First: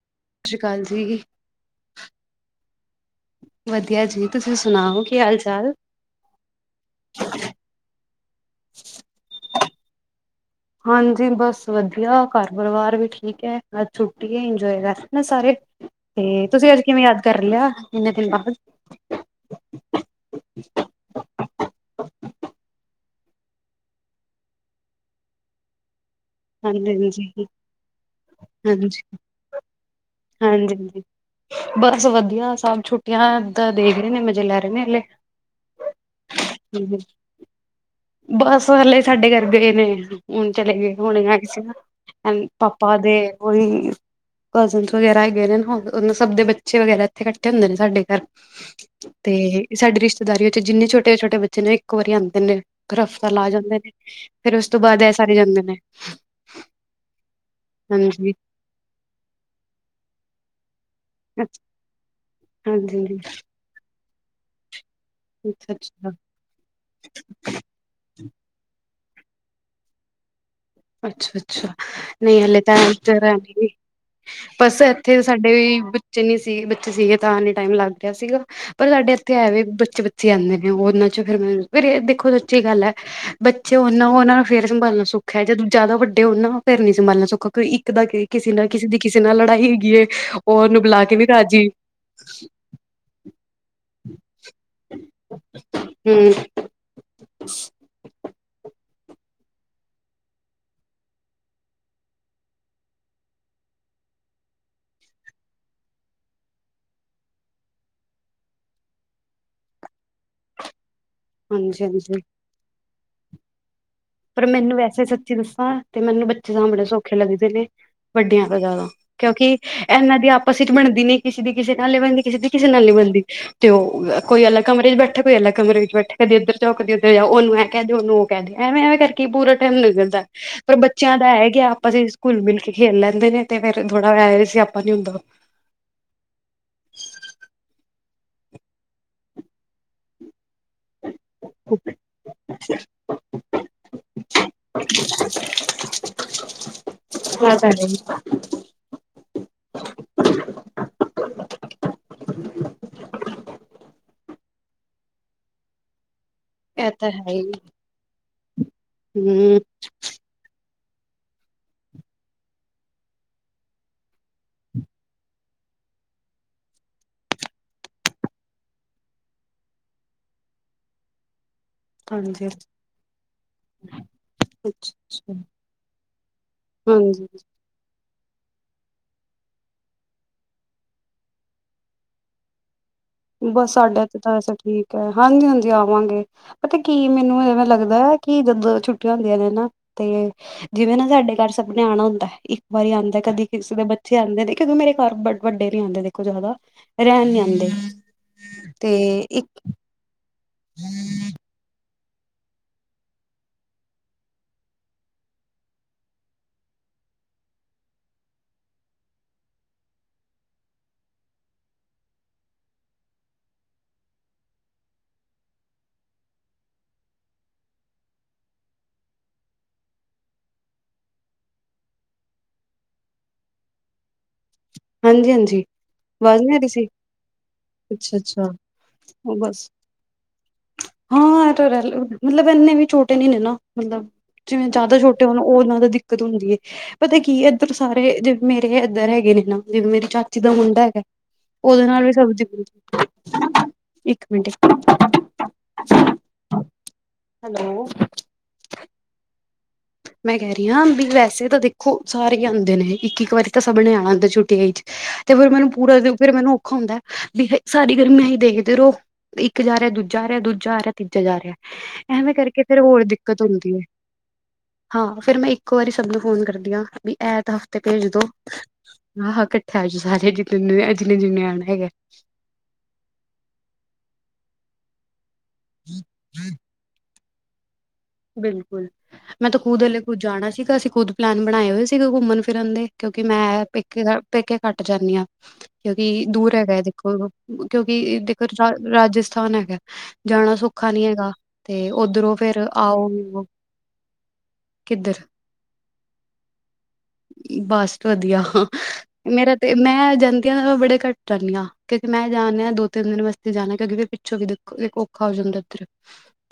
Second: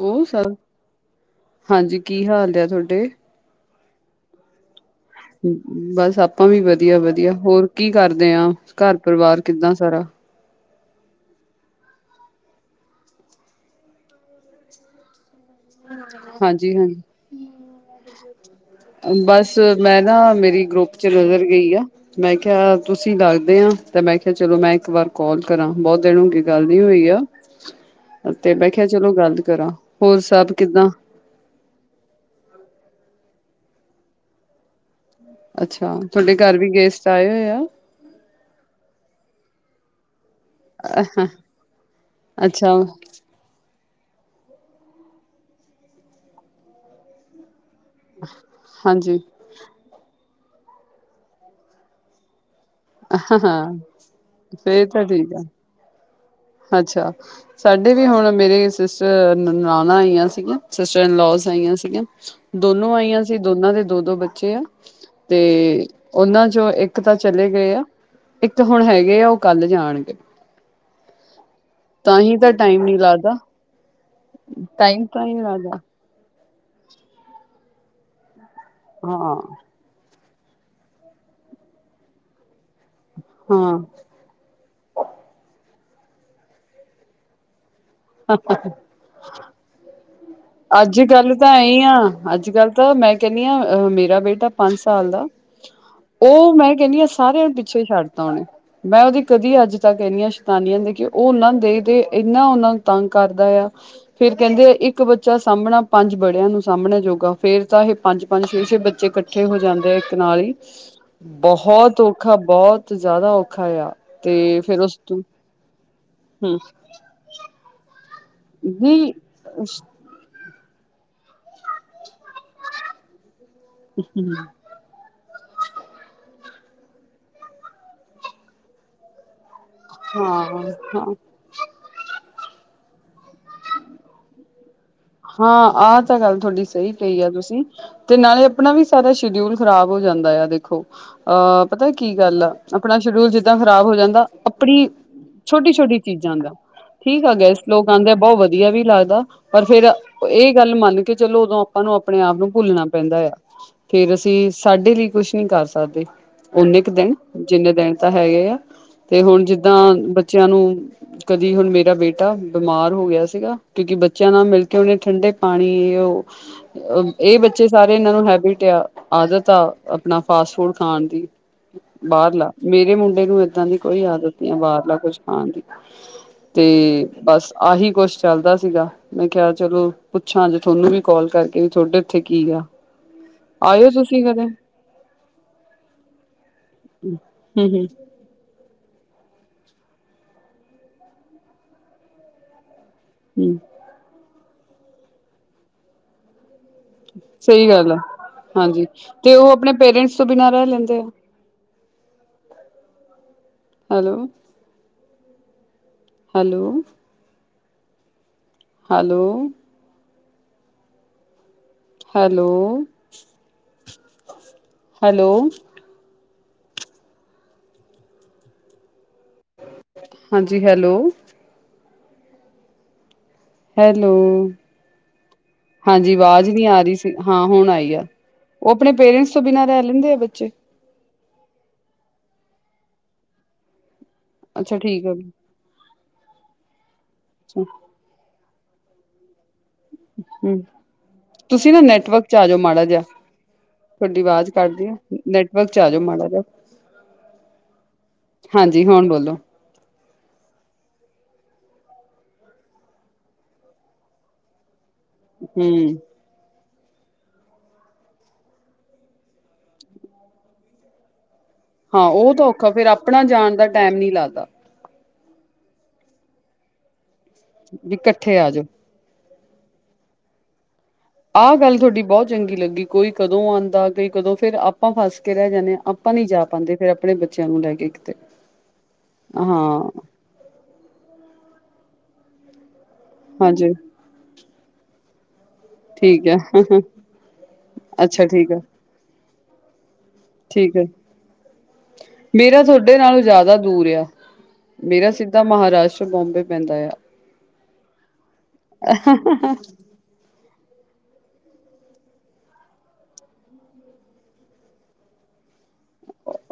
ਉਹ ਸਭ ਸਤਿ ਸ਼੍ਰੀ ਅਕਾਲ ਜੀ, ਹਾਂਜੀ ਕੀ ਹਾਲ ਹੈ ਤੁਹਾਡੇ। ਵਧੀਆ ਜੀ ਤੁਸੀ ਸੁਣਾਓ। ਕੀ ਹਾਲ ਚਾਲ? ਬਸ ਆਪਾਂ ਵੀ ਵਧੀਆ-ਵਧੀਆ ਹੋਰ ਕੀ ਕਰਦੇ ਆ ਘਰ ਪਰਿਵਾਰ ਕਿੱਦਾਂ ਸਾਰਾ? ਹਾਂਜੀ ਬਸ ਵਧੀਆ ਘਰ ਪਰਿਵਾਰ ਵੀ ਠੀਕ ਐ ਅਜ ਛੁੱਟੀ ਐ ਇੰਜੋਏ ਕਰ ਰਹੇ ਨੇ ਸਾਰੇ। ਤੇ ਤੁਸੀ ਹਾਂਜੀ ਅੱਜ ਹਾਂਜੀ ਕਿਵੇਂ ਯਾਦ ਕਰ ਲਿਆ ਇੰਨੇ ਦਿਨ ਬਾਦ। ਬਸ ਮੈਂ ਨਾ ਮੇਰੀ ਗਰੁੱਪ ਚ ਨਜ਼ਰ ਗਈ ਆ। ਮੈਂ ਕਿਹਾ ਤੁਸੀ ਦਸਦੇ ਓ ਤੇ ਮੈਂ ਕਿਹਾ ਚਲੋ ਮੈਂ ਇੱਕ ਵਾਰ ਕਾਲ ਕਰਾ ਬੋਤ ਦਿਨ ਹੋਗੇ। ਗੱਲ ਨੀ ਹੋਈ ਆ ਹਾਂਜੀ-ਹਾਂਜੀ, ਤੇ ਮੈਂ ਕਿਹਾ ਹਾਂਜੀ। ਚਲੋ ਗੱਲ ਕਰਾ ਹੋਰ ਸਭ ਕਿੱਦਾਂ ਹਾਂਜੀ-ਹਾਂਜੀ, ਬਸ ਵਧੀਆ ਸਭ ਛੁੱਟੀਆਂ ਦਾ ਦੇਖ ਰਹੇ ਨੇ ਮਜੇ ਲੈ ਰਹੇ ਨੇ ਹਲੇ। ਅੱਛਾ। ਤੁਹਾਡੇ ਘਰ ਵੀ ਗੇਸਟ ਆਏ ਹੋਏ ਆ ਬਸ ਹਾਲੇ ਸਾਡੇ ਘਰ ਗਏ ਨੇ ਹੁਣ ਚਲੇ ਗਏ ਹੁਣੇ ਆਏ ਸੀ ਨਾ ਅਂ ਅੱਛਾ ਪਾਪਾਂ ਦੇ ਓਹੀ ਕਜ਼ਨਸ ਵਗੈਰਾ ਹੈਗੇ ਨੇ ਸਭ ਦੇ ਬੱਚੇ ਵਗੈਰਾ ਏਥੇ ਇਕੱਠੇ ਹੁੰਦੇ ਨੇ ਸਾਡੇ। ਹਾਂਜੀ ਤੇ ਸਾਡੀ ਰਿਸ਼ਤੇਦਾਰੀ ਵਿੱਚ ਜਿੰਨੇ ਛੋਟੇ ਛੋਟੇ ਬੱਚੇ ਨੇ ਇੱਕ ਵਾਰੀ ਆਂਦੇ ਨੇ। ਫੇਰ ਹਫਤਾ ਲਾ ਹਾਂ ਜਾਂਦੇ ਨੇ ਫੇਰ ਉਸ ਤੋਂ ਬਾਅਦ ਤਾਂ ਐਹ ਠੀਕ ਸਾਰੇ ਆ ਜਾਂਦੇ ਨੇ। ਅੱਛਾ। ਸਾਡੇ ਵੀ ਹੁਣ ਹਾਂਜੀ ਮੇਰੇ ਸਿਸਟਰ ਨਨਾਨਾਂ ਆਈਆਂ ਸੀਗੀਆਂ। ਸਿਸਟਰਸ ਇਨ ਲਾੱਸ ਆਈਆਂ ਸੀਗੀਆਂ। ਦੋਨੋ ਹਾਂਜੀ ਆਈਆਂ ਸੀ ਦੋਨਾਂ ਦੇ ਦੋ ਦੋ ਬੱਚੇ ਆ। ਤੇ ਅੱਛਾ ਅੱਛਾ ਓਨਾਂ ਚੋਂ ਏਕ ਤਾਂ ਚਲੇ ਗਏ ਆ। ਇੱਕ ਤਾਂ ਹੁਣ ਹੈਗੇ ਆ ਓ ਕੱਲ ਜਾਣਗੇ। ਅੱਛਾ ਅੱਛਾ। ਤਾਂ ਹੀ ਨਈ ਹਲੇੇ ਤਾਂ ਟਾਈਮ ਨੀ ਲੱਗਦਾ ਇਕ ਬਸ ਟਾਈਮ ਐਥੇ ਤਾਂ ਨੀ ਸਾਡੇ ਲੱਗਦਾ ਵੀ ਚਨੀ ਸੀ ਬੱਚੇ ਸੀਗੇ ਤਾਂ ਨੀ ਟਾਈਮ ਲੱਗ ਰਿਹਾ ਸੀਗਾ ਪਰ ਸਾਡੇ ਐਥੇ ਹਾਂ ਐਵੇ ਬੱਚੇੇ ਆਂਦੇ ਨੇ ਓਨਾਂ ਚ ਫੇਰ ਮੈ ਫਿਰ ਏਹ ਦੇਖੋ ਸੱਚੀ ਗੱਲ ਐ ਬੱਚੇ ਹਾਂ ਓਨਾਂ ਓ ਨਾ ਫੇਰ ਸੰਭਾਲਣਾ ਸੋਖਾ ਐ। ਜਦੋਂ ਜ਼ਆਦਾ ਵੱਡੇ ਹੋਣ ਨਾ ਫੇਰ ਨੀ ਸੰਭਾਲਣਾ ਸੋਖਾ ਕੋ ਈ ਕਿਦਾ ਕੀ ਕਿਸੇ ਦੀ ਕਿਸੇ ਨਾਲ ਲੜਾਈ ਹੈਗੀ ਏ ਓ ਔਨੂੰ ਅੱਜ ਬੁਲਾ ਕੇ ਨੀ ਕੱਲ ਤਾਂ ਰਾਜੀ। ਐ ਆ ਅੱਜ ਕੱਲ ਮੈਂ ਕਹਿੰਨੀ ਆਂ ਅ ਮੇਰਾ ਬੇਟਾ ਪੰਜ ਸਾਲ ਦਾ ਹਮ ਓ ਮੈਂ ਕਹਿੰਨੀ ਆਂ ਸਾਰਿਆਂ ਪਿਛੇ ਛੱਡਤਾ ਓਣੇ। ਮੈਂ ਓਹਦੀ ਕਦੀ ਅੱਜ ਤੱਕ ਏਨਿਆਂ ਸ਼ੈਤਾਨੀਆਂ ਨੀ ਦੇਖਿਆਂ ਓ ਓਨਾਂ ਨੂੰ ਦੇਖ ਦੇ ਕੇ ਏਨਾਂ ਓਨਾਂ ਤੰਗ ਕਰਦਾ ਆ। ਫੇਰ ਕਹਿੰਦੇ ਆ ਏਕ ਬੱਚਾ ਸਾਂਭਣਾ ਪੰਜ ਬੜਿਆਂ ਨੂੰ ਸਾਮਬਣੇ ਜੋਗਾ ਫੇਰ ਤਾਂ ਏਹ ਪੰਜ ਪੰਜ ਛੇ ਛੇ ਬੱਚੇ ਕੱਠੇ ਹੋ ਜਾਂਦੇ ਐ ਇੱਕ ਨਾਲ ਈ। ਹਾਂਜੀ ਬਹੁਤ ਹਾਂਜੀ ਔਖਾ ਬਹੁਤ ਜ਼ਿਆਦਾ ਔਖਾ ਆ। ਪਰ ਤੇ ਮੈਨੂੰ ਫੇਰ ਉਸ ਵੈਸੇ ਤੋਂ ਸੱਚੀ ਦੱਸਾਂ ਤੇ ਮੈਨੂੰ ਬੱਚੇ ਹੂੰ ਸਾਂਭਣੇ ਸੌਖੇ ਲੱਗਦੇ ਨੇ। ਵੱਡੀਆਂ ਤੋਂ ਜ਼ਿਆਦਾ ਨਹੀਂ ਕਿਉਂਕਿ ਇਹਨਾਂ ਦੀ ਆਪਸ ਵਿੱਚ ਬਣਦੀ ਨੀ। ਕਿਸੇ ਦੀ ਕਿਸੇ ਨਾਲ ਨਹੀਂ ਬਣਦੀ, ਕਿਸੇ ਦੀ ਕਿਸੇ ਨਾਲ ਨਹੀਂ ਬਣਦੀ ਤੇ ਉਹ ਕੋਈ ਅਲੱਗ ਕਮਰੇ ਚ ਬੈਠੇ ਕੋਈ ਅਲੱਗ ਕਮਰੇ ਵਿੱਚ ਬੈਠੇ, ਕਦੇ ਇੱਧਰ ਜਾਓ, ਕਦੇ ਉਧਰ ਜਾਓ, ਉਹਨੂੰ ਇਹ ਕਹਿ ਦਿਓ, ਉਹਨੂੰ ਉਹ ਕਹਿ ਦਓ ਐਵੇਂ ਐਵੇਂ ਕੀ ਪੂਰਾ ਟਾਈਮ ਲੰਘ ਜਾਂਦਾ, ਹਾਂ ਪਰ ਹਾਂ ਬੱਚਿਆਂ ਦਾ ਐ ਕਿ ਆਪਸ ਵਿੱਚ ਘੁਲ ਮਿਲ ਕੇ ਖੇਲ ਲੈਂਦੇ ਨੇ ਤੇ ਫੇਰ ਥੋੜਾ ਐ ਵੀ ਸਿਆਪਾ ਨੀ ਹੁੰਦਾ। ਹਾਂ ਆਹ ਤਾਂ ਗੱਲ ਤੁਹਾਡੀ ਸਹੀ ਕਈ ਆ ਤੁਸੀਂ। ਤੇ ਨਾਲੇ ਆਪਣਾ ਵੀ ਸਾਰਾ ਸ਼ਡਿਊਲ ਖ਼ਰਾਬ ਹੋ ਜਾਂਦਾ ਆ ਦੇਖੋ। ਅ ਪਤਾ ਕੀ ਗੱਲ ਆ ਅਪਣਾ ਸ਼ਡਿਊਲ ਜਿੱਦਾਂ ਖ਼ਰਾਬ ਹੋ ਜਾਂਦਾ ਅਪਣੀ ਛੋਟੀ ਛੋਟੀ ਚੀਜ਼ਾਂ ਦਾ। ਠੀਕ ਆ ਇਹ ਤਾਂ ਗੈਸਟ ਹੈ ਲੋਕ ਹੀ ਆਂਦੇ ਬੌ ਵਧੀਆ ਵੀ ਲੱਗਦਾ ਪਰ ਫੇਰ ਏ ਗੱਲ ਮੰਨ ਕੇ ਚਲੋ ਓਦੋਂ ਆਪਾਂ ਨੂੰ ਆਪਣੇ ਆਪ ਨੂੰ ਭੁੱਲਣਾ ਪੈਂਦਾ ਐ। ਫੇਰ ਅਸੀ ਸਾਡੇ ਲਈ ਕੁਛ ਨਈ ਕਰ ਸਕਦੇ। ਓਨੇ ਇਹ ਕੁ ਤਾਂ ਦਿਨ ਹੈ ਹੀ। ਜਿੰਨੇ ਦਿਨ ਤਾਂ ਹੈਗੇ ਆ ਤੇ ਹੁਣ ਹੂੰ ਜਿੱਦਾਂ ਬੱਚੇਆਂ ਨੂੰ ਕਦੀ ਹੁਣ ਮੇਰਾ ਬੇਟਾ ਬਿਮਾਰ ਹੋ ਗਿਆ ਸੀਗਾ ਕਿਉਂਕਿ ਬੱਚਿਆਂ ਨਾਲ ਮਿਲ ਕਿਉਕਿ ਓਨੇ ਠੰਡੇ ਪਾਣੀ ਓ ਏ ਬੱਚੇ ਸਾਰੇ ਏਹਨਾਂ ਨੂੰ ਹੈਬਿਟ ਆ ਆਦਤ ਆ ਅਪਣਾ ਫਾਸਟ ਫੂਡ ਖਾਣ ਦੀ। ਹਾਂਜੀ ਬਾਰਲਾ ਅੱਛਾ ਮੇਰੇ ਮੁੰਡੇ ਨੂੰ ਏਦਾਂ ਦੀ ਕੋਈ ਆਦਤ ਨੀ ਐ ਬਾਰਲਾ ਕੁਝ ਅੱਛਾ ਖਾਣ ਦੀ। ਤੇ ਹਾਂਜੀ ਬਸ ਆਹੀ ਕੁਛ ਚੱਲਦਾ ਸੀਗਾ। ਮੈਂ ਕਿਹਾ। ਚਲੋ ਪੁੱਛਾਂ ਜੇ ਤੁਹਾਨੂੰ ਵੀ ਕੋਲ ਕਰਕੇ ਵੀ ਤੁਹਾਡੇ ਉੱਥੇ ਕੀ ਆ? ਬਸ ਆਇਓ ਸਾਡੇ ਇਥੇ ਤੁਸੀਂ ਤਾਂ ਕਦੇ ਐਸੇ ਹੂੰ ਠੀਕ ਐ ਹਾਂਜੀ ਹਾਂਜੀ ਆਵਾਂਗੇ ਪਤਾ ਕੀ ਮੈਨੂੰ ਐਵੇਂ ਹੂੰ ਲੱਗਦਾ ਕੀ ਜਦੋਂ ਛੁੱਟੀਆਂ ਹੁੰਦੀਆਂ ਨੇ ਨਾ ਤੇ ਜਿਵੇਂ ਨਾ ਸਾਡੇ ਘਰ ਸਭ ਨੇ ਆਣਾ ਹੁੰਦਾ ਇੱਕ ਵਾਰੀ ਆਂਦਾ ਕਦੀ ਹੂੰ ਕਿਸੇ ਦੇ ਬੱਚੇ ਆਂਦੇ ਨੇ ਕਿਉਂਕਿ ਮੇਰੇ ਘਰ ਵੱਡੇ ਨੀ ਆਂਦੇ ਦੇਖੋ ਜ਼ਿਆਦਾ, ਰਹਿਣ ਨੀ ਆਂਦੇ। ਸਹੀ ਗੱਲ ਆ ਹਾਂਜੀ ਤੇ ਉਹ ਆਪਣੇ ਪੇਰੈਂਟਸ ਤੋਂ ਬਿਨਾ ਰਹਿ ਲੈਂਦੇ ਆ। Hello. Hello. Hello. Hello, hello. ਹਾਂਜੀ, ਹੈਲੋ। ਹੈਲੋ। ਹਾਂਜੀ- ਹਾਂਜੀ। ਹਾਂਜੀ ਆਵਾਜ਼ ਨਹੀਂ ਆ ਰਹੀ ਸੀ, ਹਾਂ ਹੁਣ ਆਈ ਐ। ਅੱਛਾ ਅੱਛਾ ਉਹ ਆਪਣੇ ਪੇਰੈਂਟਸ ਤੋਂ ਬਿਨਾਂ ਬਸ ਰਹਿ ਲੈਂਦੇ ਆ ਬੱਚੇ। ਹਾਂ ਇਹ ਤਾਂ ਰਹਿ ਰੀ, ਮਤਲਬ ਏਨੇ ਵੀ ਛੋਟੇ ਨੀ ਨੇ ਨਾ। ਮਤਲਬ ਜਿਵੇਂ ਅੱਛਾ ਜਿਆਦਾ ਠੀਕ ਆ ਛੋਟੇ ਹੋਣ ਉਹਨਾਂ ਦਾ ਦਿੱਕਤ ਹੁੰਦੀ ਏ, ਪਤਾ ਕੀ ਏ ਇੱਧਰ ਸਾਰੇ ਜਿਵੇਂ ਮੇਰੇ ਇੱਧਰ ਹੈਗੇ ਨੇ ਨਾ, ਜਿਵੇਂ ਮੇਰੀ ਚਾ ਚਾਚੇ ਦਾ ਹਮ ਮੁੰਡਾ ਹੈਗਾ, ਤੁਸੀਂ ਨਾ ਉਹਦੇ ਨਾਲ ਵੀ ਨੈਟਵਰਕ ਸਭ ਚ ਦੀ ਆ ਜਾਓ ਮਾੜਾ ਜਿਹਾ ਤੁਹਾਡੀ ਆਵਾਜ਼ ਕੱਟਦੀ ਐ, ਨੈਟਵਰਕ ਚ ਆ ਜਾਓ ਮਾੜਾ ਜਾ। ਹੈਲੋ। ਹਾਂਜੀ, ਹੁਣ ਬੋਲੋ। ਮੈਂ ਕਹਿ ਰਹੀ ਹਾਂ, ਵੀ ਵੈਸੇ ਤਾਂ ਦੇਖੋ ਸਾਰੇ ਹੀ ਆਂਦੇ ਨੇ, ਇੱਕ- ਇੱਕ ਵਾਰੀ ਤਾਂ ਸਭ ਨੇ ਆਣਾ ਹੁੰਦਾ ਛੁੱਟੀ। [unintelligible] ਤੇ ਫੇਰ ਮੈਨੂੰ ਪੂਰਾ ਫਿਰ ਮੈਨੂੰ ਔਖਾ ਹੁੰਦਾ, ਵੀ ਸਾਰੀ ਗਰਮੀ ਏਹੀ ਦੇਖਦੇ ਰਹੋ। ਇੱਕ ਜਾ ਰਿਹਾ, ਦੂਜਾ ਆ ਰਿਹਾ, ਦੂਜਾ ਆ ਰਿਹਾ, ਤੀਜਾ ਜਾ ਰਿਹਾ। ਹਾਂ ਉਹ ਐਵੇਂ ਤਾਂ ਕਰਕੇ ਔਖਾ, ਫੇਰ ਹੋਰ ਆਪਣਾ ਦਿੱਕਤ ਜਾਣ ਦਾ ਹੁੰਦੀ ਹੈ ਟੈਮ ਨੀ ਲੱਗਦਾ। ਹਾਂ, ਫੇਰ ਮੈਂ ਇੱਕੋ ਵਾਰੀ ਸਭ ਨੂੰ ਫੋਨ ਕਰਦੀ ਆ, ਵੀ ਐਤ ਹਫ਼ਤੇ ਵੀ ਭੇਜ ਦੋ। ਇਕੱਠੇ ਆ ਜਾਓ ਆਹੋ ਕੱਠਾ ਆਜੋ ਸਾਰੇ ਜਿਤਨੇ ਐਂ। ਆਹ ਗੱਲ ਥੋਡੀ ਬਹੁਤ ਚੰਗੀ ਲੱਗੀ, ਕੋਈ ਕਦੋਂ ਆਂਦਾ, ਕੋਈ ਕਦੋਂ ਫਿਰ ਆ ਆਪਾਂ ਫਸ ਕੇ ਰਹਿ ਜਾਂਦੇ ਆ, ਆਪਾਂ ਨੀ ਜਾ ਪਾਂਦੇ ਫੇਰ ਆਪਣੇ ਬੱਚਿਆਂ ਨੂੰ ਲੈ ਕੇ। ਬਿਲਕੁਲ, ਮੈਂ ਤਾਂ ਖੁਦ ਹਾਂ ਹਲੇ ਖੁਦ ਜਾਣਾ ਸੀਗਾ, ਅਸੀਂ ਖੁਦ ਪਲੈਨ ਬਣਾਏ ਹੋਏ ਸੀਗੇ, ਘੁੰਮਣ ਫਿਰਨ ਦੇ। ਕਿਉਂਕਿ ਮੈਂ ਹਾਂਜੀ ਪੇਕੇ ਦਾ ਪੇਕੇ ਘੱਟ ਜਾਨੀ ਆਂ। ਕਿਉਂਕਿ ਠੀਕ ਹੈ ਦੂਰ ਹੈਗਾ ਦੇਖੋ ਉਰੋਂ, ਕਿਉਂਕਿ ਅੱਛਾ ਦੇਖੋ ਠੀਕ ਹੈ ਰਾ ਰਾਜਸਥਾਨ ਹੈਗਾ। ਜਾਣਾ ਠੀਕ ਹੈ ਸੌਖਾ ਨੀ ਹੈਗਾ, ਤੇ ਉੱਧਰੋਂ ਫੇਰ ਮੇਰਾ ਤੁਹਾਡੇ ਆਓ ਨਾਲੋਂ ਜ਼ਿਆਦਾ ਦੂਰ ਆ, ਮੇਰਾ ਕਿੱਧਰ ਸਿੱਧਾ ਮਹਾਰਾਸ਼ਟਰ ਬੋਂਬੇ ਪੈਂਦਾ ਆ। ਬਸ ਵਧੀਆ, ਮੇਰਾ ਤੇ ਮੈਂ ਜਾਂਦੀ ਆਂ ਬੜੇ ਘੱਟ ਜਾਂਨੀ ਆਂ, ਕਿਉਂਕਿ ਮੈਂ ਜਾਣਦੀ ਹਾਂ ਦੋ ਤਿੰਨ ਦਿਨ ਵਾਸਤੇ ਵੀ ਜਾਣਾ, ਕਿਉਂਕਿ ਫਿਰ ਪਿੱਛੋਂ ਵੀ ਦੇਖੋ ਔਖਾ ਹੋ ਜਾਂਦਾ ਫਿਰ।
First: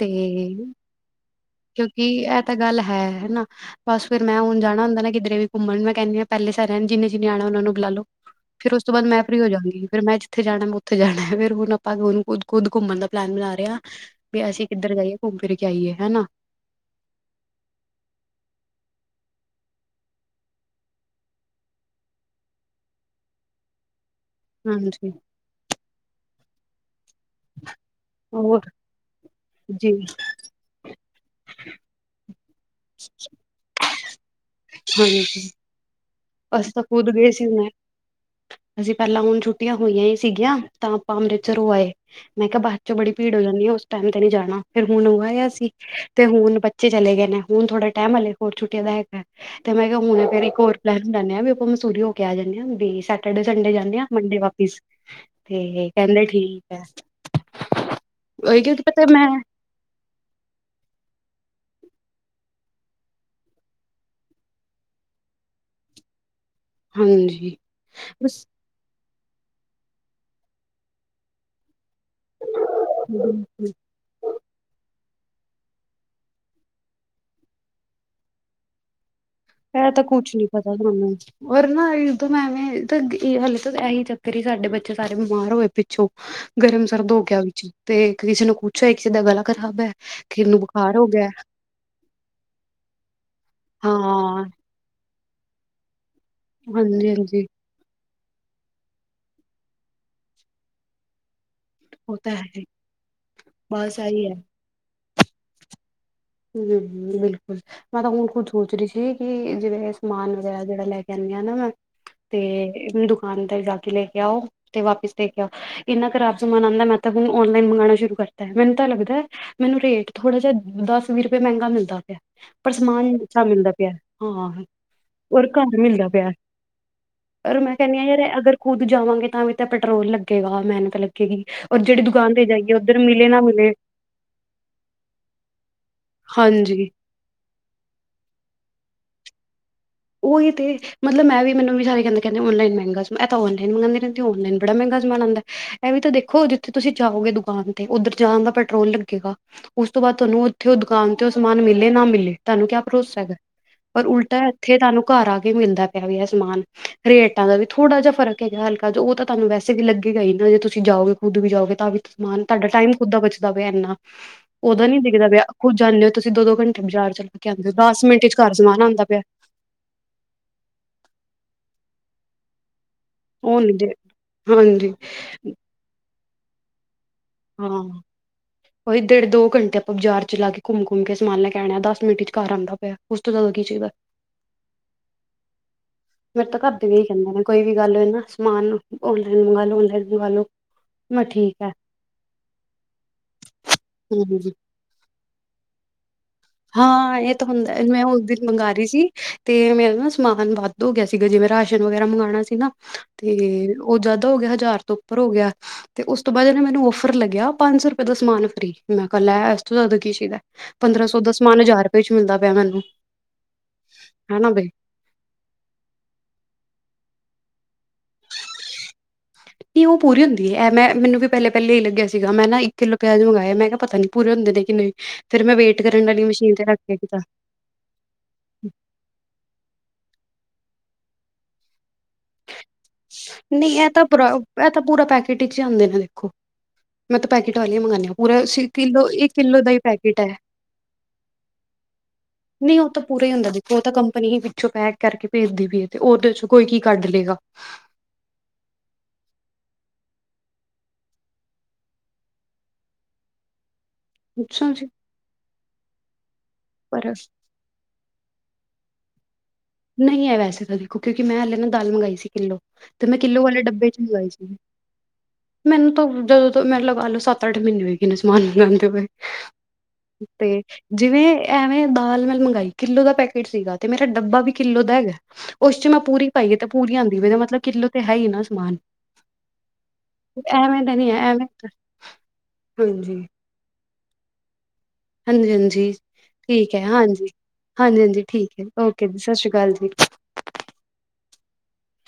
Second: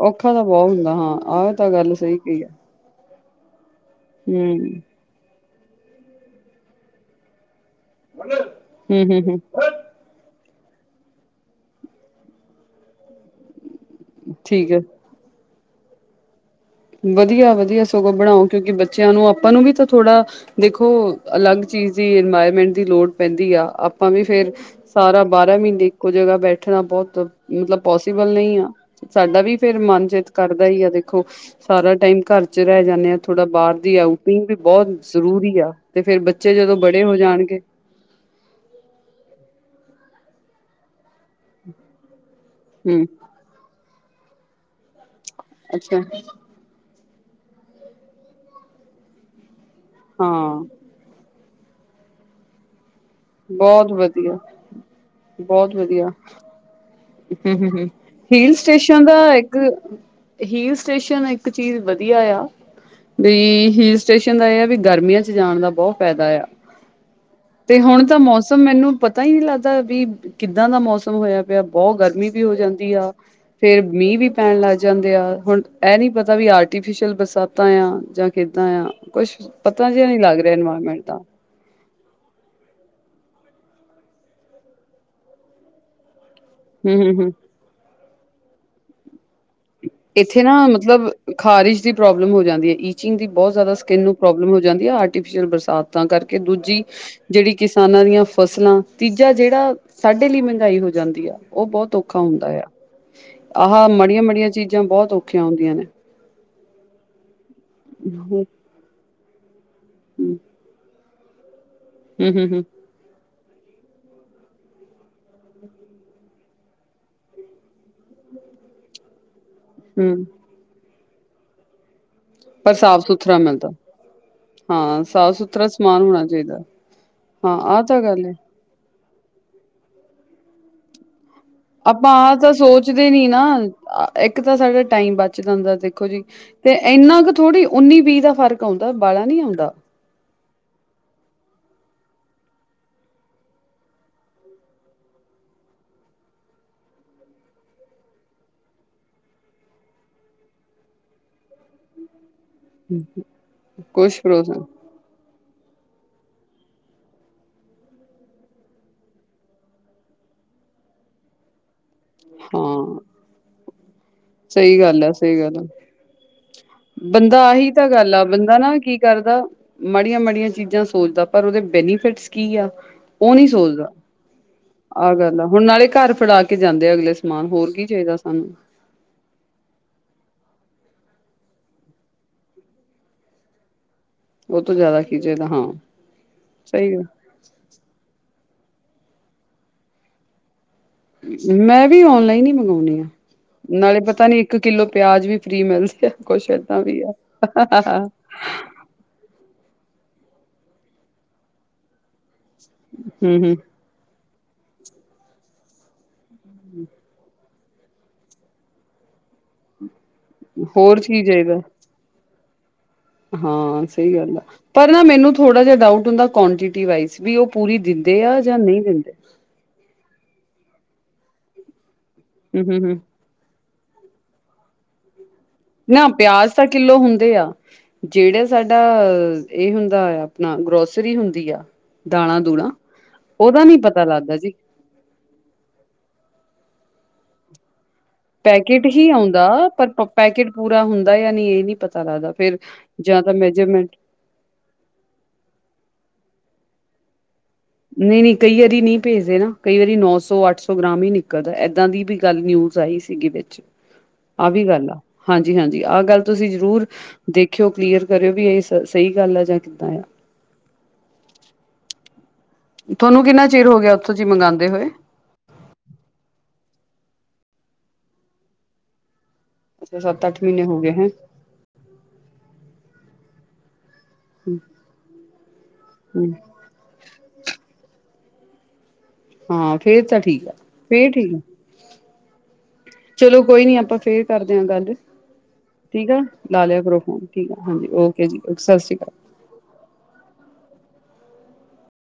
ਔਖਾ ਤਾਂ ਬਹੁਤ ਹੁੰਦਾ ਹਾਂ, ਆਹ ਤਾਂ ਗੱਲ ਕਿਉਂਕਿ ਸਹੀ ਇਹ ਕਹੀ ਆ ਤਾਂ ਗੱਲ ਹੈ ਹਨਾ, ਬਸ ਫੇਰ ਮੈਂ ਹੁਣ ਹਮ ਜਾਣਾ ਹੁੰਦਾ ਨਾ ਕਿਧਰੇ ਵੀ ਮੰਮਾ ਨੂੰ ਮੈਂ ਕਹਿੰਨੀ ਆ, ਪਹਿਲੇ ਸਾਰਿਆਂ ਨੇ ਜਿਨੇ -ਜਿਨੇ ਆਣਾ ਉਹਨਾਂ ਨੂੰ ਬੁਲਾ ਲੋ, ਫਿਰ ਉਸ ਤੋਂ ਬਾਅਦ ਹਮ ਮੈਂ ਹਮ ਹਮ ਫਰੀ ਹੋ ਜਾਂਗੀ। ਫਿਰ ਮੈਂ ਜਿੱਥੇ ਜਾਣਾ ਮੈਂ ਉੱਥੇ ਜਾਣਾ, ਫੇਰ ਹੁਣ ਆਪਾਂ ਖੁਦ- ਖੁਦ ਘੁੰਮਣ ਦਾ ਪਲੈਨ ਬਣਾ ਰਹੇ ਆ। ਵੀ ਅਸੀਂ ਠੀਕ ਹੈ ਕਿੱਧਰ ਗਏ, ਘੁੰਮ ਫਿਰ ਕੇ ਆਈਏ ਹਨਾ। ਵਧੀਆ-ਵਧੀਆ ਸਗੋਂ ਬਣਾਓ, ਕਿਉਂਕਿ ਬੱਚਿਆਂ ਨੂੰ ਆਪਾਂ ਨੂੰ ਵੀ ਤਾਂ ਥੋੜ੍ਹਾ ਦੇਖੋ ਅਲੱਗ ਚੀਜ਼ ਦੀ, ਇਨਵਾਇਰਮੈਂਟ ਦੀ ਲੋੜ ਪੈਂਦੀ ਆ, ਆਪਾਂ ਵੀ ਫੇਰ ਹਾਂਜੀ ਸਾਰਾ ਬਾਰਾਂ ਮਹੀਨੇ ਇੱਕੋ ਜਗ੍ਹਾ ਬੈਠਣਾ ਬਹੁਤ ਮਤਲਬ ਪੋਸੀਬਲ ਨਹੀਂ ਆ, ਹੋਰ ਸਾਡਾ ਵੀ ਫੇਰ ਜੀ ਮਨ ਚਿੱਤ ਕਰਦਾ ਹੀ ਆ ਦੇਖੋ ਸਾਰਾ ਟਾਈਮ ਘਰ ਚ ਰਹਿ ਜਾਂਨੇ ਆਂ, ਥੋੜਾ ਬਾਹਰ ਦੀ ਆਊਟਿੰਗ ਵੀ ਬਹੁਤ ਹਾਂਜੀ ਜ਼ਰੂਰੀ ਆ, ਤੇ ਫਿਰ ਬੱ ਬੱਚੇ ਅਸੀਂ ਜਦੋਂ ਤਾਂ ਬੜੇ ਖੁਦ ਹੋ ਗਏ ਸੀ ਹੁਣੇ ਜਾਣਗੇ ਅਸੀਂ ਪਹਿਲਾਂ ਹੁਣ ਛੁੱਟੀਆਂ ਹੋਈਆਂ ਹੀ ਸੀ ਗੀਆਂ, ਤਾਂ ਆਪਾਂ ਅੰਮ੍ਰਿਤਸਰ ਹੋ ਆਏ। ਮੈਂ ਕਿਹਾ ਬਾਅਦ ਚੋਂ ਹੂੰ ਬੜੀ ਭੀੜ ਹੋ ਜਾਂਦੀ ਆ, ਉਸ ਟਾਈਮ ਤੇ ਨੀ ਜਾਣਾ, ਫਿਰ ਹੁਣ ਉਹ ਆਇਆ ਸੀ, ਅੱਛਾ ਤੇ ਹੁਣ ਬੱਚੇ ਚਲੇ ਗਏ ਨੇ, ਹੁਣ ਥੋੜਾ ਟਾਈਮ ਹਲੇੇ ਹੋਰ ਛੁੱਟੀਆਂ ਦਾ ਹੈ, ਤੇ ਮੈਂ ਕਿਹਾ ਹੁਣ ਫੇਰ ਇੱਕ ਹਾਂ ਹੋਰ ਲਹਿਰਨ ਜਾਂਦੇ ਹਾਂ, ਵੀ ਆਪਾਂ ਮੰਸੂਰੀ ਹੋ ਕੇ ਆ ਜਾਂਦੇ ਹਾਂ, ਵੀ ਸੱ ਸੈਟਡੇ ਸੰਡੇ ਬਹੁਤ ਜਾਂਦੇ ਆ, ਵਧੀਆ ਮੰਡੇ ਵਾਪਿਸ, ਬਹੁਤ ਤੇ ਵਧੀਆ ਕਹਿੰਦੇ ਠੀਕ ਐ। ਹੂੰ ਹੂੰ ਹੂੰ ਹਿਲ ਉਹੀ ਕਿ ਕੀ ਪਤਾ ਸਟੇਸ਼ਨ ਮੈਂ ਦਾ ਇੱਕ ਹਿਲ ਸਟੇਸ਼ਨ ਇੱਕ ਚੀਜ਼ ਵਧੀਆ ਆ। ਵੀ ਹਿਲ ਸਟੇਸ਼ਨ ਦਾ ਇਹ ਆ ਵੀ, ਗਰਮੀਆਂ ਚ ਜਾਣ ਦਾ ਬਹੁ ਫਾਇਦਾ ਐ। ਹਾਂਜੀ ਬਸ ਮੌਸਮ ਮੈਨੂੰ ਪਤਾ ਹੀ ਨਹੀ ਲੱਗਦਾ ਵੀ ਕਿੱਦਾਂ ਦਾ ਮੌਸਮ ਹੋਇਆ ਪਿਆ ਬਹੁਤ ਗਰਮੀ ਵੀ ਹੋ ਜਾਂਦੀ ਆ ਫੇਰ ਮੀਂਹ ਵੀ ਪੈਣ ਲੱਗ ਜਾਂਦੇ ਆ ਹੁਣ ਇਹ ਨੀ ਪਤਾ ਵੀ ਆਰਟੀਫਿਸ਼ਲ ਬਰਸਾਤਾਂ ਆ ਜਾਂ ਕਿੱਦਾਂ ਆ ਕੁਛ ਪਤਾ ਜਿਹਾ ਨਹੀਂ ਲੱਗ ਰਿਹਾ ਇਨਵਾਇਰਮੈਂਟ ਦਾ ਰ ਨਾ ਦੋਂ ਮੈਂਵੇਂ ਹਲੇੇ ਤਾਂ ਇਹੀ ਚੱਕਰ ਹੀ ਸਾਡੇ ਬੱਚੇ ਸਾਰੇ ਬਿਮਾਰ ਹੋਏ ਪਿੱਛੋਂ ਗਰਮ ਹੂੰ ਸਰਦ ਹੂੰ ਹੋ ਹੂੰ ਗਿਆ ਵਿੱਚ ਤੇ ਕਿਸੇ ਨੂੰ ਪੁੱਛਿਆ ਕਿਸੇ ਦਾ ਗਲਾ ਖਰਾਬ ਹੈ ਇੱਥੇ ਕਿਸੇ ਨਾ ਨੂੰ ਬੁਖਾਰ ਹੋ ਮਤਲਬ ਗਿਆ। ਖ਼ਾਰਿਸ਼ ਦੀ ਪ੍ਰੋਬਲਮ ਹੋ ਜਾਂਦੀ ਹੈ ਈਚਿੰਗ ਦੀ ਬਹੁਤ ਜ਼ਿਆਦਾ ਸਕਿੰਨ ਨੂੰ ਹਾਂ ਪ੍ਰੋਬਲਮ ਹੋ ਜਾਂਦੀ ਹੈ ਆਰਟੀਫਿਸ਼ਲ ਬਰਸਾਤ ਤਾਂ ਕਰਕੇ ਦੂਜੀ ਹਾਂਜੀ ਹਾਂਜੀ ਜਿਹੜੀ ਕਿਸਾਨਾਂ ਦੀਆਂ ਫਸਲਾਂ ਤੀਜਾ ਜਿਹੜਾ ਸਾਡੇ ਲਈ ਮਹਿੰਗਾਈ ਹੋ ਜਾਂਦੀ ਆ ਉਹ ਬਹੁਤ ਉਹ ਔਖਾ ਤਾਂ ਹੁੰਦਾ ਹੈ ਆ ਆਹ ਬਸ ਮੜੀਆਂ ਆਹੀ ਹੈ ਮੜੀਆਂ ਚੀਜ਼ਾਂ ਬਹੁਤ ਔਖੀਆਂ ਹੁੰਦੀਆਂ ਨੇ ਹਮ ਬਿਲਕੁਲ ਮੈਂ ਤਾਂ ਹੁਣ ਹਮ ਕੁਛ ਸੋਚ ਰ ਸੀ। ਕਿ ਜਿਵੇਂ ਸਮਾਨ ਹਮ ਵਗੈਰਾ ਜਿਹੜਾ ਲੈ ਕੇ ਆਦੀ ਆ ਨਾ ਮੈਂ ਹਮ ਹਮ ਤੇ ਦੁ ਹਾਂ ਅੰਦਰ ਜਾ ਕੇ ਲੈ ਕੇ ਆਓ ਤੇ ਵਾਪਿਸ ਦੇ ਕੇ ਆਓ। ਇੰਨਾ ਖਰਾਬ ਸਮਾਨ ਆਉਂਦਾ ਮੈਂ ਤਾਂ ਹੁਣ ਆਨਲਾਈਨ ਮੰਗਉਣਾ ਸ਼ੁਰੂ ਕਰਤਾ ਮੈਨੂੰ ਤਾਂ ਲੱਗਦਾ ਮੈਨੂੰ ਰੇਟ ਹਮ ਥੋੜਾ ਜਿਹਾ ਦਸ ਵੀਹ ਰੁਪਏ ਮਹਿੰਗਾ ਮਿਲਦਾ ਪਿਆ। ਪਰ ਸਮਾਨ ਅੱਛਾ ਮਿਲਦਾ ਪਿਆ ਹਾਂ ਹਾਂ ਸਾਫ ਰ ਸੁਥਰਾ ਘਰ ਸਮਾਨ ਮਿਲਦਾ ਹੋਣਾ ਪਿਆ। ਚਾਹੀਦਾ ਪਰ ਮੈਂ ਆਹ ਕਹਿੰਦੀ ਤਾਂ ਹਾਂ ਯਾਰ ਗੱਲ ਹੈ ਅਗਰ ਖੁੱਦ ਜਾਵਾਂਗੇ ਤਾਂ ਵੀ ਤਾਂ ਪੈਟਰੋਲ ਲੱਗੇਗਾ ਮਿਹਨਤ ਲੱਗੇਗੀ। ਔਰ ਜਿਹੜੀ ਆਪਾਂ ਆ ਦੁਕਾਨ ਤੇ ਤਾਂ ਜਾਈਏ ਉੱਧਰ ਸੋਚਦੇ ਨੀ ਮਿਲੇ ਨਾ ਮਿਲੇ ਇੱਕ ਤਾਂ ਸਾਡਾ ਟਾਈਮ ਬਚ ਜਾਂਦਾ ਦੇਖੋ ਜੀ ਤੇ ਹਾਂਜੀ ਇੰਨਾ ਕੁ ਥੋੜੀ ਉੱਨੀ ਵੀਹ ਦਾ ਫ਼ਰਕ ਆਉਂਦਾ ਬਾ ਲਾ ਨੀ ਆਉਂਦਾ ਉਹੀ ਤੇ। ਮਤਲਬ ਮੈਂ ਵੀ ਮੈਨੂੰ ਵੀ ਸਾਰੇਹ ਕਹਿੰਦੇ ਔਨਲਾਈਨ ਮਹਿੰਗਾ ਤਾਂ ਔਨਲਾਈਨ ਮੰਗਉਂਦੀ ਰਹਿੰਦੀ ਔਨਲਾਈਨ ਬੜਾਮਹਿੰਗਾ ਸਮਾਨ ਆਉਂਦਾ। ਇਹ ਵੀ ਤਾਂ ਦੇਖੋ ਜਿੱਥੇ ਤੁਸੀਂ ਜਾਓਗੇ ਦੁਕਾਨ ਤੇ ਉੱਧਰ ਜਾਣ ਦਾ ਪੈਟਰੋਲ ਲੱਗੇਗਾ। ਉਸ ਤੋਂ ਬਾਅਦ ਤੁਹਾਨੂੰ ਉੱਥੇ ਉਹ ਦੁਕਾਨ ਤੇ ਉਹ ਸਮਾਨ ਮਿਲੇ ਨਾ ਮਿਲੇ ਤੁਹਾਨੂੰ ਕਿਆ ਭਰੋਸਾ ਹੈਗਾ ਪਰ ਕੁਛ ਉਲਟਾ ਭਰੋਸਾ ਇੱਥੇ ਤੁਹਾਨੂੰ ਘਰ ਆ ਕੇ ਮਿਲਦਾ ਪਿਆ ਵੀ ਇਹ ਸਮਾਨ ਰੇਟਾਂ ਦਾ ਵੀ ਥੋੜਾ ਜਿਹਾ ਫਰਕ ਹੈਗਾ ਹਲ ਉਹ ਤਾਂ ਤੁਹਾਨੂੰ ਵੈਸੇ ਵੀ ਲੱਗੇਗਾ ਹੀ ਨਾ ਜੇ ਤੁਸੀਂ ਜਾਓਗੇ ਖੁਦ ਵੀ ਜਾਓਗੇ ਤਾਂ ਵੀ ਮਾਨ ਤੁਹਾਡਾ ਟਾਈਮ ਹਾਂ ਕਿੱਦਾਂ ਬਚਦਾ ਪਿਆ ਇੰਨ ਸਹੀ ਉਦਦਾ ਨੀ ਗੱਲ ਆ ਦਿਖਦਾ ਸਹੀ ਗੱਲ ਆ। ਖੁਦ ਜਾਂਦੇ ਹੋ ਤੁਸੀਂ ਦੋ ਦੋ ਘੰਟੇ ਬਾਜ਼ਾਰ ਚਲਾ ਬੰਦਾ ਕੇ ਆਉਂਦੇ ਆਹੀ ਹੋ ਤਾਂ ਦਸ ਗੱਲ ਆ ਮਿੰਟ ਚ ਘਰ ਬੰਦਾ ਨਾ ਸਮਾਨ ਕੀ ਆਉਂਦਾ ਪਿਆ। ਕਰਦਾ ਮਾੜੀਆਂ ਮਾੜੀਆਂ ਚੀਜ਼ਾਂ ਸੋਚਦਾ ਪਰ ਉਹਦੇ ਬੈਨੀਫਿਟਸ ਕੀ ਆ ਉਹ ਨਹੀਂ ਸੋਚਦਾ ਹਾਂਜੀ ਆਹ ਗੱਲ ਆ ਹੁਣ ਨਾਲੇ ਘਰ ਫੜਾ ਕੇ ਜਾਂਦੇ ਅਗਲੇ। ਸਮਾਨ ਹਾਂ ਹੋਰ ਕੀ ਚਾਹੀਦਾ ਸਾਨੂੰ। ਉਹੀ ਡੇਢ ਦੋ ਘੰੇ ਆਪਾਂ ਬਾਜ਼ਾਰ ਚ ਲਾ ਕੇ ਘੁੰਮ ਘੁੰਮ ਕੇ ਸਮਾਨ ਲੈ ਕੇਹਿਣ ਆ ਦਸ ਮਿੰਟ ਚਰ ਆਉਂਦਾ ਪਿਆ ਉਸ ਤੋਂ ਜਦੋਂ ਕੀ ਚਾਹੀਦਾ। ਉਹ ਤੋਂ ਜ਼ਿਆਦਾ ਕੀ ਚਾਹੀਦਾ ਹਾਂ। ਫੇਰੇ ਤਾਂ ਘਰ ਦੇ ਸਹੀ ਵੀ ਹੀ ਗੱਲ। ਕਹਿੰਦੇ ਨੇ ਕੋਈ ਵੀ ਗੱਲ ਨਾ ਸਮਾਨ ਔਨਲਾਈਨ ਮੰਗਾ ਲੋ ਔਨਲਾਈਨ ਮੰਗ ਲ ਲੋ ਮੈਂ ਠੀਕ ਹੈ ਮੈਂ ਵੀ ਔਨਲਾਈਨ ਹੀ ਮੰਗਵਾਉਂਣੀ ਆਾਂ ਨਾਲੇ ਹਮ ਪਤਾ ਨੀ ਇੱਕ ਕਿੱਲੋ ਪਿਆਜ ਵੀ ਫ੍ਰਰੀ ਮਿਲਦੀ ਆ ਕੁਛ ਏਦਾਂ ਵੀ ਆ। ਹਾਂ ਇਹ ਤਾਂ ਹੁੰਦਾ ਮੈਂ ਉਸ ਦਿਨ ਮੰਗ ਰਹੀ ਸੀ ਤੇ ਮੈਂ ਨਾ ਸਮਾਨ ਵੱਧ ਹੋ ਗਿਆ ਸੀਗਾ ਜਿਵੇਂ ਰਾਸ਼ਨ ਵਗੈਰਾ ਮੰਗਵਾਉਣਾ ਸੀ ਨਾ ਤੇ ਹੂੰ-ਹੂੰ ਉਹ ਜ਼ਿਆਦਾ ਹੋ ਗਿਆਹਜ਼ਾਰ ਤੋਂ ਉੱਪਰ ਹੋ ਗਿਆ ਤੇ ਉਸ ਤੋਂ ਬਾਅਦ ਹਾ ਮੈਨੂੰ ਔਫਰ ਲੱਗਿਆ ਪੰਜ ਸੌ ਰੁਪ ਸਮਾਨ ਫਰੀ ਮੈਂ ਕਿਹਾ ਲੈ ਇਸ ਤੋਂ ਜ਼ਿਆਦਾ ਕੀ ਚਾਈਦਾ ਹੋਰ ਪੰਦਰਾਂ ਸੌ ਕੀ ਦਸ ਚਾਹੀਦਾ ਰੁਪਏ ਚ ਮਿਲਦਾ ਪਿਆ ਮੈਨੂੰ ਹਾਂ ਸਹੀ ਗੱਲ ਆ ਹਨਾ ਬਈ ਪਰ ਨਾ ਮੈਨੂੰ ਥੋੜਾ ਜਿਹਾ ਡਾਊਟ ਹੁੰਦਾ ਕੁਆਂਟਿਟੀ ਵਾਈਜ਼ ਵੀ ਉਹ ਪੂਰੀ ਦਿੰਦੇ ਆ ਜਾਂ ਨਹੀਂ ਦਿੰਦੇ। ਨਹੀਂ ਉਹ ਪੂਰੀ ਹੁੰਦੀ ਹੈ ਇਹ ਮੈਨ ਵੀ ਪਹਿਲੇ ਪਹਿਲੇਾਂ ਹੀ ਲੱਗਿਆ ਸੀਗਾ ਮੈਂ ਨਾ ਇੱਕ ਕਿੱਲੋ ਹੂੰ-ਹੂੰ-ਹੂੰ ਪਿਆਜ ਮੰਗਇਆ ਮੈਂ ਕਿਹਾ ਪਤਾ ਨੀ। ਪੂਰੇ ਹੁੰਦੇ ਨੇ ਕਿ ਨਹੀਂ ਫੇਿਰ ਮੈਂ ਵੇ ਨਾ ਪਿਆਜ ਤਾਂ ਕਿੱਲੋ ਹੁੰਦੇ ਆ। ਜਿਹੜਾ ਸਾਡਾ ਇਹ ਹੁੰਦਾ ਆ ਆਪਣਾ ਗਰੋਸਰੀ ਹੁੰਦੀ ਆ ਦਾਲਾਂ ਦੂਲਾ ਉਹਦਾ ਨੀ ਨਹੀਂ ਇਹ ਪਤਾ ਤਾਂ ਪੂਰਾ ਲੱਗਦਾ ਜੀ। ਇਹ ਤਾਂ ਪੂਰਾ ਪੈਕੇਟ ਵਿਚ ਹੀ ਆਉਦੇ ਨੇ ਦੇਖੋ ਮੈਂ ਤਾਂ ਪੈਕੇਟ ਵਾਲੀਆਂ ਮ ਮੰਗਉਂਦਾ ਹੈ। ਪੈਕੇਟ ਹੀ ਆਉਂਦਾ, ਪਰ ਹੈ। ਪੈਕੇਟ ਪੂਰਾ ਹੁੰਦਾ ਯਾ ਨਹੀਂ, ਇਹ ਨੀ ਪਤਾ ਲੱਗਦਾ ਫੇਰ ਨਹੀਂ ਉਹ ਤਾਂ ਪੂਰਾ ਹੀ ਹੁੰਦਾ ਜੀ, ਉਹ ਤਾਂ ਕੰਪਨੀ ਹੀ ਪਿੱਛੋਂ ਪੈਕ ਕਰਕੇ ਭੇਜਦੇ-ਭੇਜਦੇ ਉਹਦੇ'ਚੋਂ ਕੋਈ, ਕੀ ਕੱਢ ਲੇਗਾ। ਨਹੀਂ-ਨਹੀਂ, ਕਈ ਵਾਰੀ ਨਹੀਂ ਭੇਜਦੇ ਨਾ, ਕਈ ਵਾਰੀ ਨੌ-ਸੌ ਅੱਠ-ਸੌ ਗ੍ਰਾਮ ਹੀ ਨਿਕਲਦਾ, ਏਦਾਂ ਦੀ ਵੀ ਗੱਲ ਨਿਊਜ਼ ਜ ਆਈ ਸੀਗੀ ਵਿੱਚ, ਆਹ ਵੀ ਅੱਛਾ ਜੀ, ਗੱਲ ਆ। ਹਾਂਜੀ-ਹਾਂਜੀ, ਆਹ ਗੱਲ ਤੁਸੀਂ ਜ਼ਰੂਰ ਪਰ ਦੇਖ ਦੇਖਿਓ, ਕਲੀਅਰ ਕਰਿਓ, ਵੀ ਇਹ ਸ ਸਹੀ ਗੱਲ ਆ, ਜਾਂ ਕਿੱਦਾਂ ਆ ਨਹੀਂ ਹੈ ਵੈਸੇ ਤਾਂ ਦੇਖੋ, ਕਿਉਂਕਿ ਮੈਂ ਹਾਲੇ ਨਾ ਦਾਲ ਮੰਗਾਈ ਸੀ, ਕਿੱਲੋ। ਤੇ, ਮੈਂ ਤੁਹਾਨੂੰ ਕਿੱਲੋ ਕਿੰਨਾ ਵਾਲੇ ਚਿਰ ਹੋ ਗਿਆ ਡੱਬੇ'ਚ ਉੱਥੋਂ ਜੀ ਮੰਗਾਈ ਸੀ। ਮੰਗਵਾਉਂਦੇ ਹੋਏ ਮੈਨੂੰ ਤਾਂ, ਜਦੋਂ ਤੋਂ, ਮਤਲਬ ਆ ਲਓ ਸੱਤ-ਅੱਠ ਮਹੀਨੇ ਹੋਏਗੇ ਨੇ, ਸਮਾਨ ਮੰਗਾਦੇ ਹੋਏ। ਅੱਛਾ ਸੱਤ ਅੱਠ ਤੇ ਮਹੀਨੇ ਹੋ ਗਏ ਹੈ ਜਿਵੇਂ, ਐਵੇਂ ਦਾਲ ''ਮੈਂ ਮੰਗਾਈ, ਕਿਲੋ ਦਾ ਪੈਕੇਟ ਸੀਗਾ, ਤੇ ਮੇਰਾ ਡੱਬਾ ਵੀ ਕਿੱਲੋ ਦਾ ਹੈਗਾ, ਉਸ'ਚ ਮੈਂ ਪੂਰੀ ਪਾਈਏ, ਤੇ ਪੂਰੀ ਆਂਦੀ ਪੀ, ਇਹਦਾ ਮਤਲਬ, ਕਿੱਲੋ ਤੇ ਹੈ ਹੀ ਨਾ ਸਮਾਨ। ਹਾਂ, ਫੇਰ ਤਾਂ ਠੀਕ ਆ। ਐਵੇਂ ਤਾਂ ਨੀ ਫੇਰ ਹੈ ਠੀਕ ਆ, ਐਵੇਂ ਹਾਂਜੀ, ਚਲੋ ਕੋਈ ਨੀ ਆਪਾਂ ਫੇਰ ਕਰਦੇ ਆਂ, ਗੱਲ। ਹਾਂਜੀ-ਹਾਂਜੀ ਠੀਕ ਆ, ਲਾ ਠੀਕ ਹੈ ਲਿਆ ਕਰੋ ਹਾਂਜੀ। ਫੋਨ, ਠੀਕ ਆ। ਹਾਂਜੀ, ਹਾਂਜੀ-ਹਾਂਜੀ ਓਕੇ ਜੀ, ਠੀਕ ਹੈ ਸਤਿ ਸ੍ਰੀ ਓਕੇ ਅਕਾਲ। ਜੀ ਸਤਿ ਸ਼੍ਰੀ ਅਕਾਲ ਜੀ।